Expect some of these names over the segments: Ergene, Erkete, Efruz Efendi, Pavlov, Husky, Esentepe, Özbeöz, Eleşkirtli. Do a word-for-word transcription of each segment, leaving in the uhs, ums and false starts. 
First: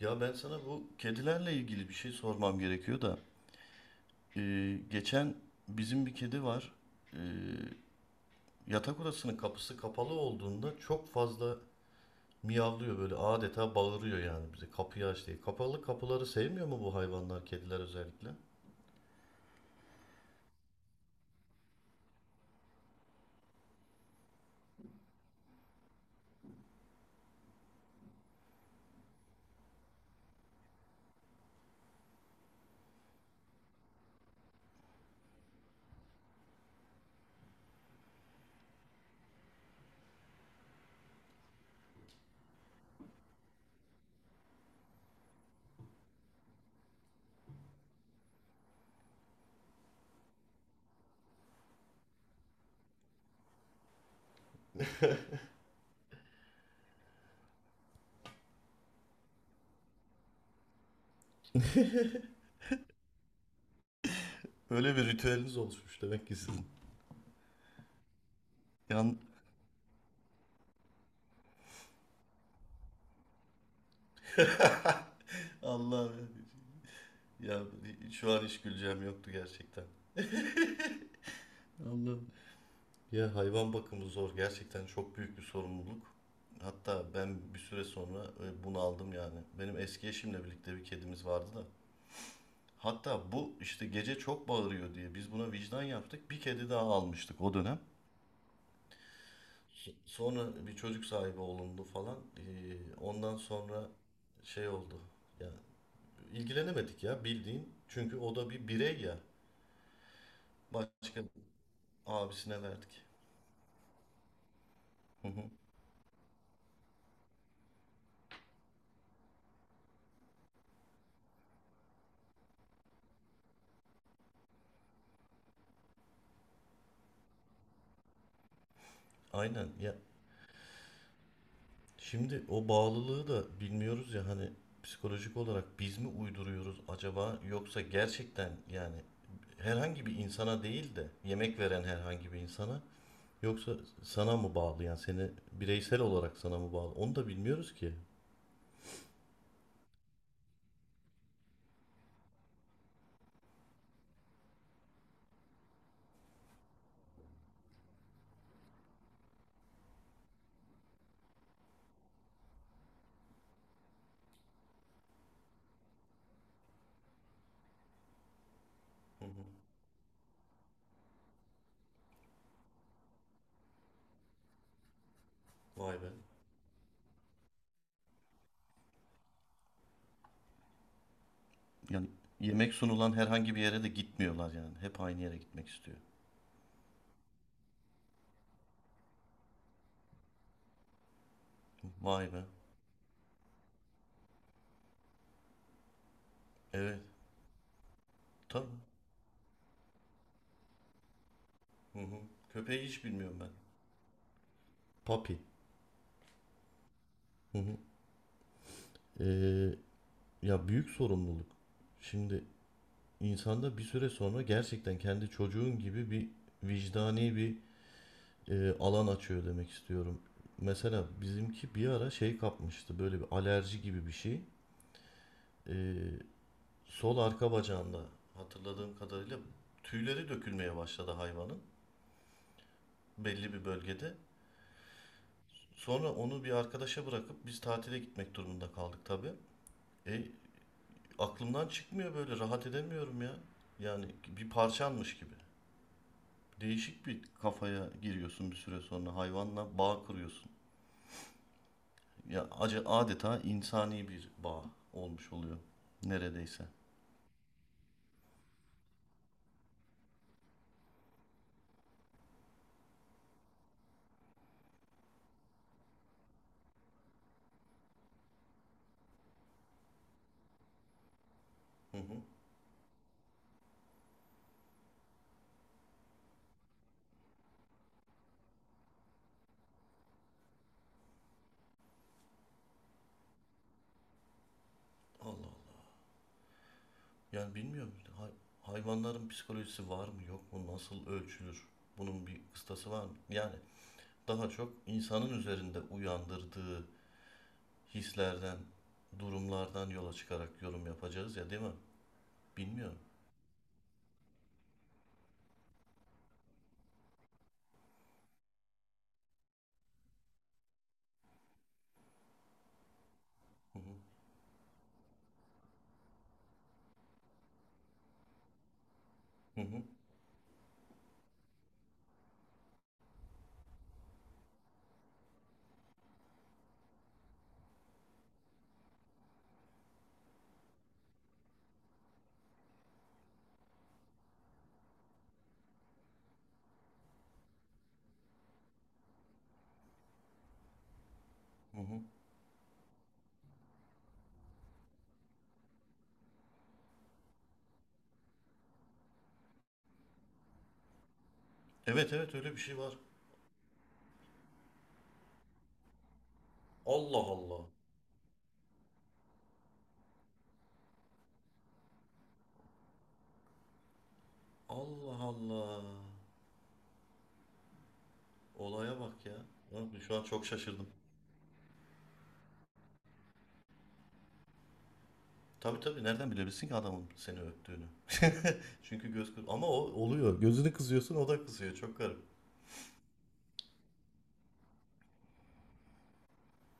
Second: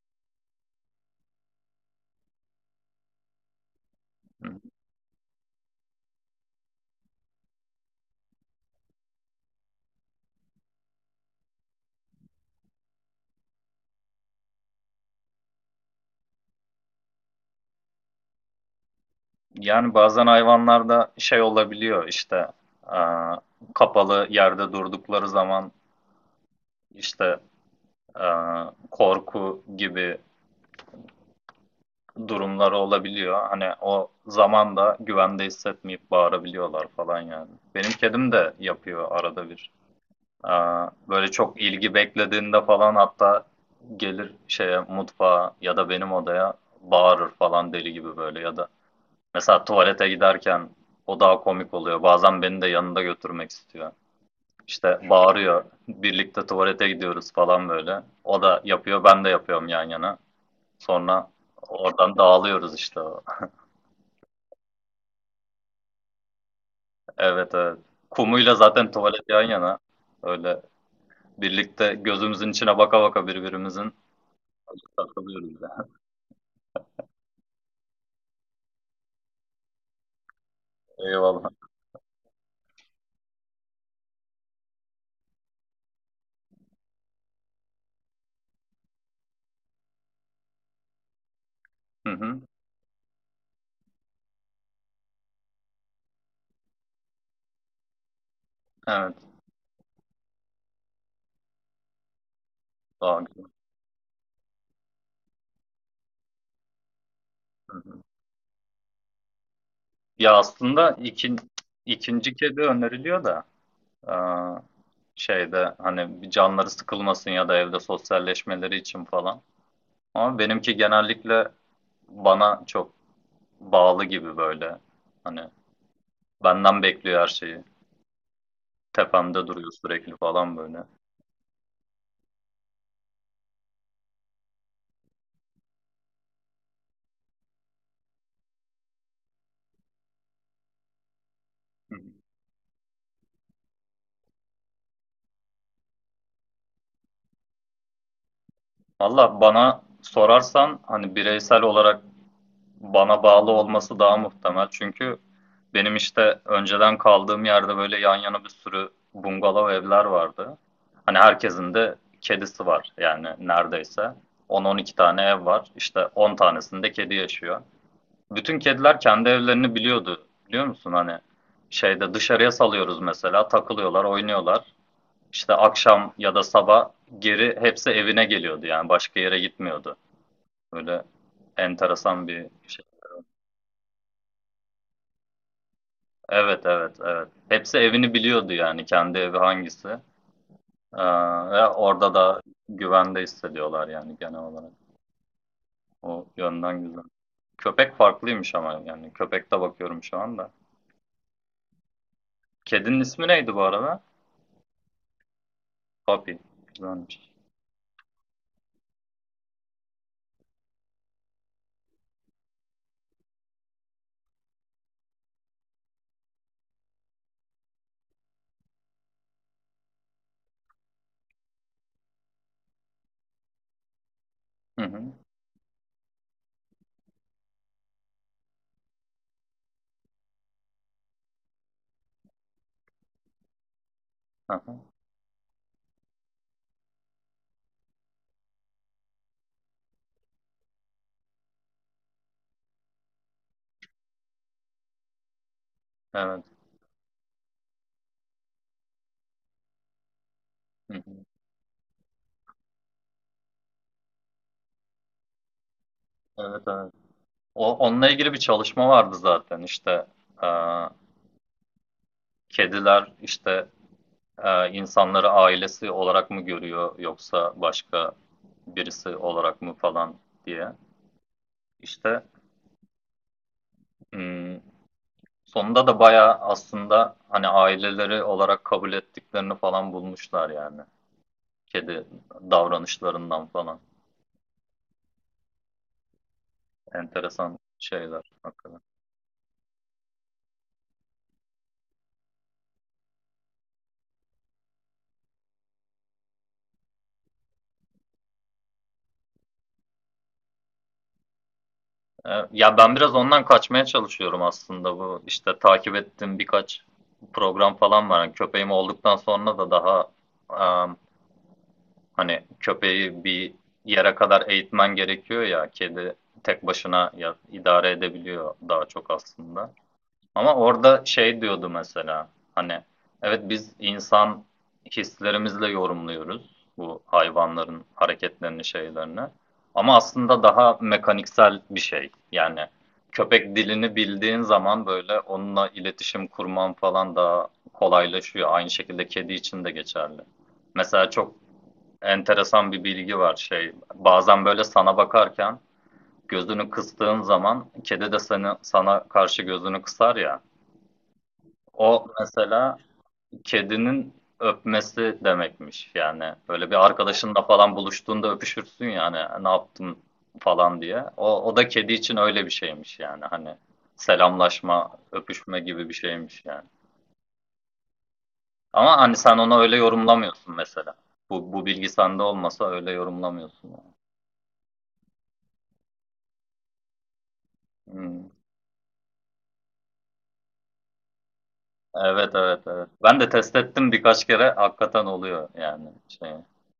Ya ben sana bu kedilerle ilgili bir şey sormam gerekiyor da. Ee, geçen bizim bir kedi var. Ee, Yatak odasının kapısı kapalı olduğunda çok fazla miyavlıyor, böyle adeta bağırıyor yani bize kapıyı aç diye. Kapalı kapıları sevmiyor mu bu hayvanlar, kediler özellikle? Yani bazen hayvanlarda şey olabiliyor işte e, kapalı yerde durdukları zaman işte e, korku gibi durumları olabiliyor. Hani o zaman da güvende hissetmeyip bağırabiliyorlar falan yani. Benim kedim de yapıyor arada bir. E, böyle çok ilgi beklediğinde falan hatta gelir şeye mutfağa ya da benim odaya bağırır falan deli gibi böyle ya da mesela tuvalete giderken o daha komik oluyor. Bazen beni de yanında götürmek istiyor. İşte bağırıyor. Birlikte tuvalete gidiyoruz falan böyle. O da yapıyor, ben de yapıyorum yan yana. Sonra oradan dağılıyoruz işte. Öyle bir ritüeliniz oluşmuş demek ki sizin. Evet, evet. Kumuyla zaten Yan... tuvalet yan yana. Öyle birlikte gözümüzün içine baka baka birbirimizin takılıyoruz yani. Allah'ım ya, şu an hiç güleceğim yoktu gerçekten. Eyvallah. Allah'ım. Ya, hayvan bakımı zor. Gerçekten çok büyük bir sorumluluk. Hatta ben bir süre sonra e, bunu aldım yani. Benim eski eşimle birlikte bir kedimiz vardı da. Hı hı. Hatta bu işte gece çok bağırıyor diye biz buna vicdan yaptık. Bir kedi daha almıştık o dönem. Evet. So- Sonra bir çocuk sahibi olundu falan. E, Daha ondan güzel. sonra şey oldu. Ya, ilgilenemedik ya, bildiğin. Hı hı. Çünkü o da bir birey ya. Ya aslında Başka ikin, ikinci kedi abisine verdik. öneriliyor da. Hı hı. Şeyde hani bir canları sıkılmasın ya da evde sosyalleşmeleri için falan. Ama benimki genellikle bana çok bağlı gibi böyle. Hani benden bekliyor her şeyi. Tepemde Aynen duruyor ya, sürekli falan böyle. şimdi o bağlılığı da bilmiyoruz ya, hani psikolojik olarak biz mi uyduruyoruz acaba, yoksa gerçekten yani herhangi bir insana değil de yemek veren herhangi bir insana, yoksa sana mı bağlı, yani seni bireysel olarak sana mı bağlı, onu da bilmiyoruz ki. Valla bana sorarsan hani bireysel olarak bana bağlı olması daha muhtemel. Çünkü benim işte önceden kaldığım yerde böyle yan yana bir sürü bungalov evler vardı. Hani herkesin de kedisi var yani neredeyse. on, on iki tane ev var. İşte on tanesinde kedi yaşıyor. Bütün kediler kendi evlerini biliyordu. Biliyor musun? Hani şeyde dışarıya salıyoruz mesela. Takılıyorlar, oynuyorlar. İşte Vay be. akşam ya da sabah geri hepsi evine geliyordu yani başka yere gitmiyordu. Böyle Yani enteresan bir yemek şey. sunulan herhangi bir yere de gitmiyorlar, yani hep aynı yere gitmek istiyor. Evet, evet, evet. Hepsi evini biliyordu yani kendi evi hangisi. Ee, ve orada Vay da be. güvende hissediyorlar yani genel olarak. O yönden Evet, güzel. Köpek farklıymış tabii. ama yani köpekte bakıyorum şu anda. Hı hı. Köpeği Kedinin hiç ismi bilmiyorum ben. neydi bu arada? Papi. Papi. Güzelmiş. Hı hı. Ee, Ya, büyük sorumluluk. Şimdi insanda bir süre sonra gerçekten kendi çocuğun gibi bir vicdani bir e, alan açıyor demek istiyorum. Mesela bizimki bir ara şey kapmıştı, böyle bir alerji gibi bir şey. Hı hı. E, Sol arka bacağında, hatırladığım kadarıyla, tüyleri dökülmeye başladı hayvanın, belli bir bölgede. Hı hı. Sonra onu bir arkadaşa bırakıp biz tatile gitmek durumunda kaldık tabii. E, Aklımdan çıkmıyor böyle, rahat edemiyorum ya. Yani bir parçanmış gibi. Evet. Değişik bir kafaya giriyorsun bir süre sonra. Hayvanla bağ kuruyorsun. Hı hı. Ya, acı, adeta insani bir bağ olmuş oluyor Evet, neredeyse. evet. O, onunla ilgili bir çalışma vardı zaten işte. e, kediler işte e, insanları ailesi olarak mı görüyor yoksa başka birisi olarak mı falan diye. Hı İşte hı. hmm, sonunda da bayağı aslında hani aileleri olarak kabul ettiklerini falan bulmuşlar yani. Kedi davranışlarından falan. Allah Allah. Yani Enteresan bilmiyorum. İşte, şeyler Hay- hakikaten. hayvanların psikolojisi var mı yok mu? Nasıl ölçülür? Bunun bir kıstası var mı? Yani daha çok insanın üzerinde uyandırdığı hislerden, durumlardan yola çıkarak yorum yapacağız ya, değil mi? E, ya ben Bilmiyorum. biraz ondan kaçmaya çalışıyorum aslında bu işte takip ettiğim birkaç program falan var. Yani köpeğim olduktan sonra da daha e, Hani köpeği bir Hı hı. yere kadar eğitmen gerekiyor ya. Kedi tek başına ya- idare edebiliyor daha çok Hı aslında. hı. Ama orada şey diyordu mesela. Hani evet biz insan hislerimizle yorumluyoruz bu hayvanların hareketlerini, şeylerini. Ama aslında daha mekaniksel bir şey. Yani köpek dilini bildiğin zaman böyle onunla iletişim kurman falan daha kolaylaşıyor. Aynı şekilde kedi için de geçerli. Mesela çok Hı hı. enteresan bir bilgi var şey. Bazen böyle sana bakarken gözünü kıstığın zaman kedi de seni, sana karşı gözünü kısar ya. O Evet, evet, öyle bir mesela şey var. kedinin öpmesi demekmiş. Yani böyle bir Allah arkadaşınla Allah. falan buluştuğunda öpüşürsün yani ne yaptın falan diye. O, o da kedi için öyle bir şeymiş yani hani selamlaşma, Allah öpüşme Allah. gibi bir şeymiş yani. Ama Olaya hani bak ya. sen onu öyle Abi şu an çok yorumlamıyorsun şaşırdım. mesela. Bu, bu bilgi sende olmasa öyle yorumlamıyorsun yani. Tabii, tabii, nereden bilebilirsin ki adamın seni öptüğünü? Hmm. Çünkü göz kır- ama o oluyor. Gözünü kızıyorsun, o da kızıyor. Çok garip. Evet, evet, evet. Ben de test ettim birkaç kere hakikaten oluyor yani şey.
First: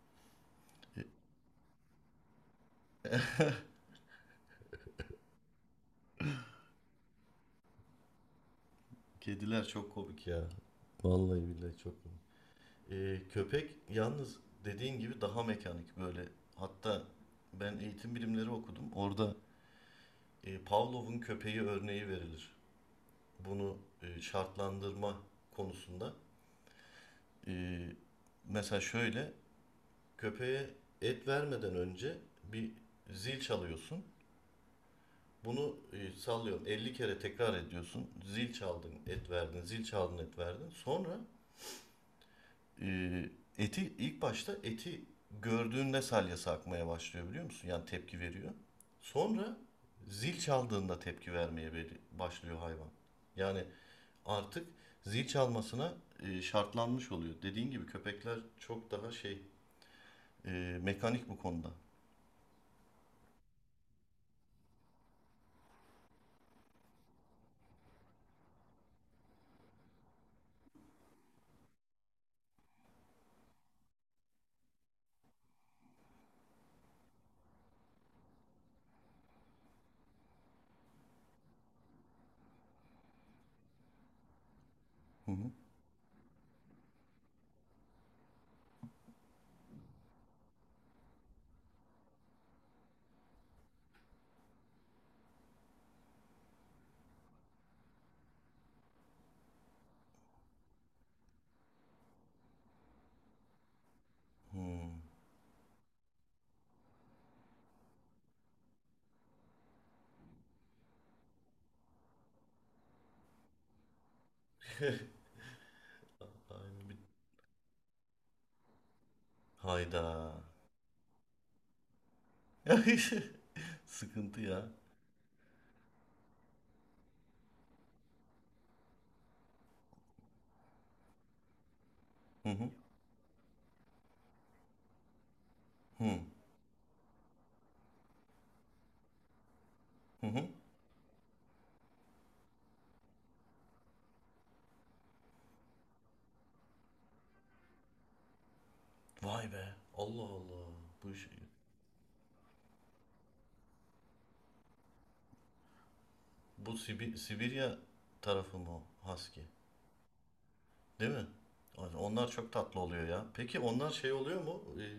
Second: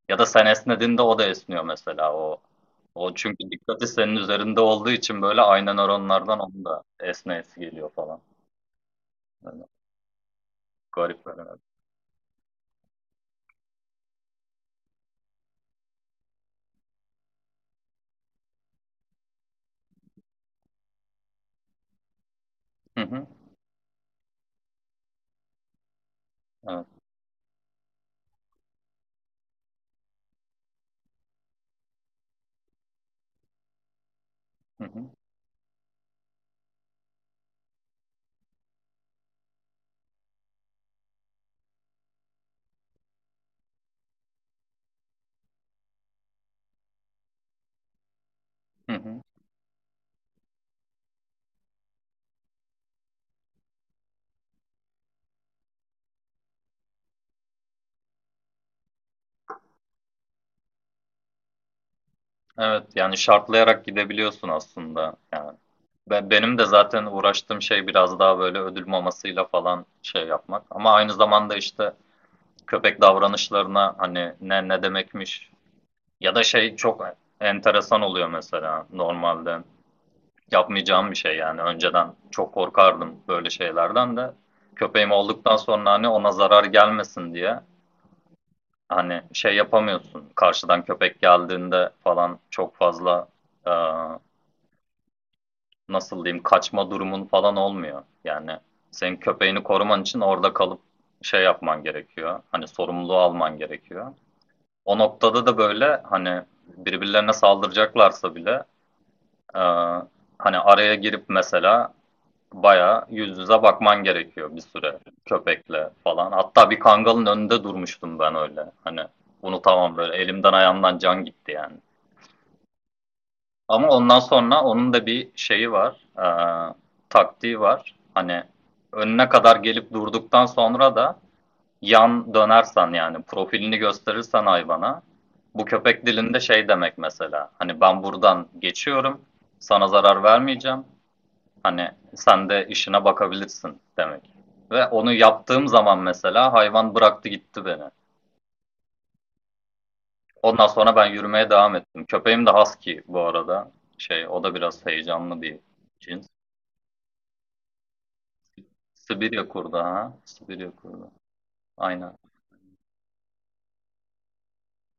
Ya da sen esnediğinde o da esniyor mesela o. O çünkü dikkati senin üzerinde olduğu için böyle aynı nöronlardan onun da esneyesi geliyor falan. Böyle Kediler çok komik ya. garip böyle. Vallahi billahi çok komik. Ee, köpek yalnız, dediğin gibi, daha mekanik böyle. Hatta ben eğitim bilimleri okudum. Orada e, Pavlov'un köpeği örneği verilir. Hı hı. Bunu e, şartlandırma konusunda. Evet. E, Mesela şöyle, köpeğe et vermeden önce bir zil çalıyorsun. Hı hı. Bunu e, sallıyorum elli kere tekrar ediyorsun. Zil çaldın, et verdin, zil çaldın, et verdin. Sonra e, eti, ilk başta eti gördüğünde salyası akmaya başlıyor, biliyor musun? Yani tepki veriyor. Hı hı. Sonra zil çaldığında tepki vermeye başlıyor hayvan. Yani artık zil çalmasına e, şartlanmış oluyor. Dediğin gibi köpekler çok daha şey, e, mekanik bu konuda. Evet yani şartlayarak gidebiliyorsun aslında yani. Ve benim de zaten uğraştığım şey biraz daha böyle ödül mamasıyla falan şey yapmak. Ama aynı zamanda işte köpek davranışlarına hani ne ne demekmiş. Ya da şey çok enteresan oluyor mesela normalde. Yapmayacağım bir şey yani. Önceden çok korkardım böyle şeylerden de. Köpeğim Hı hı. olduktan sonra hani ona zarar gelmesin diye hani şey yapamıyorsun. Karşıdan köpek geldiğinde falan çok fazla e, nasıl diyeyim kaçma durumun falan olmuyor. Yani senin köpeğini koruman için orada kalıp şey yapman gerekiyor. Hani sorumluluğu alman gerekiyor. O Hmm. noktada da böyle hani birbirlerine saldıracaklarsa bile Ee, hani araya girip mesela bayağı yüz yüze bakman gerekiyor bir süre köpekle falan. Hatta bir kangalın önünde durmuştum ben öyle. Hani bunu tamam böyle Hayda. elimden ayağımdan can gitti yani. Ama ondan Sıkıntı sonra ya. onun da bir şeyi var. ee, taktiği var. Hani önüne kadar gelip durduktan sonra da yan Hı hı. dönersen yani profilini gösterirsen hayvana bu köpek Hı. dilinde şey demek mesela. Hani ben buradan geçiyorum. Sana zarar Hı hı. vermeyeceğim. Hani sen de işine bakabilirsin demek. Ve onu yaptığım zaman mesela hayvan bıraktı gitti beni. Vay be. Allah Ondan Allah. sonra ben Bu şey, yürümeye devam ettim. Köpeğim de husky bu arada. Şey o da biraz heyecanlı bir cins. bu Sibi- Sibirya tarafı mı o? Sibirya Husky? kurdu ha. Sibirya kurdu. Değil mi? Ay, Aynen. onlar çok tatlı oluyor ya. Peki onlar şey oluyor mu? Ee,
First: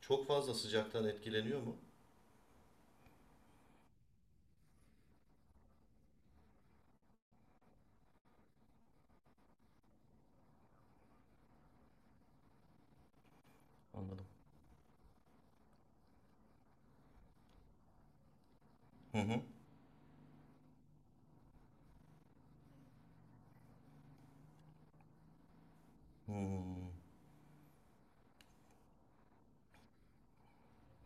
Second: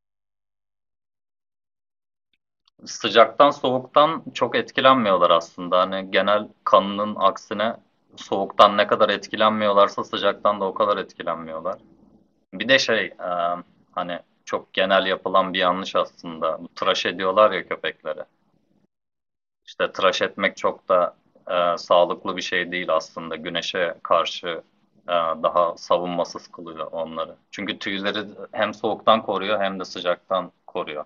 Çok fazla sıcaktan etkileniyor mu? Sıcaktan soğuktan çok etkilenmiyorlar aslında. Hani genel kanının aksine soğuktan ne kadar etkilenmiyorlarsa sıcaktan da o kadar etkilenmiyorlar. Bir de şey e, hani Anladım. çok genel yapılan bir yanlış aslında. Bu tıraş ediyorlar ya köpekleri. Hı hı. İşte tıraş etmek çok da e, sağlıklı bir şey değil aslında. Güneşe karşı e, daha savunmasız kılıyor Hmm. onları. Çünkü tüyleri hem soğuktan koruyor hem de sıcaktan koruyor.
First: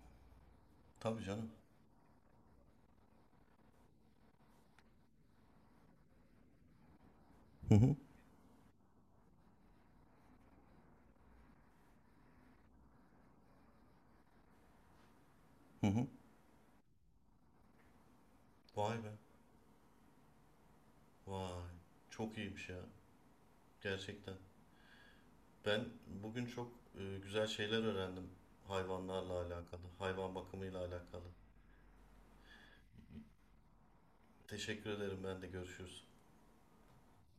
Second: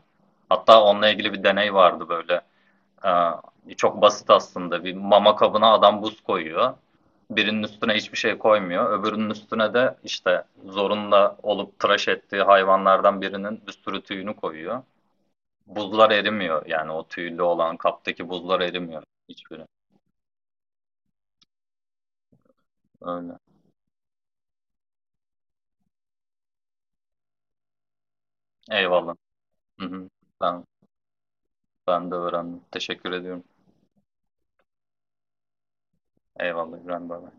Hatta onunla Tabii ilgili bir canım. deney vardı böyle. Ee, çok basit aslında. Bir mama kabına adam buz koyuyor. Birinin Hı üstüne hı. hiçbir şey koymuyor. Öbürünün üstüne de işte zorunda olup tıraş ettiği hayvanlardan birinin bir sürü tüyünü koyuyor. Hı hı. Buzlar erimiyor. Yani o tüylü olan kaptaki buzlar Vay erimiyor be. hiçbiri. Vay. Çok iyiymiş ya. Öyle. Gerçekten. Ben bugün çok e, güzel şeyler öğrendim, Eyvallah. hayvanlarla alakalı, Hı hı. hayvan Ben, bakımıyla alakalı. ben de öğrendim. Teşekkür ediyorum. Teşekkür ederim ben de, görüşürüz. Eyvallah İbrahim Baba.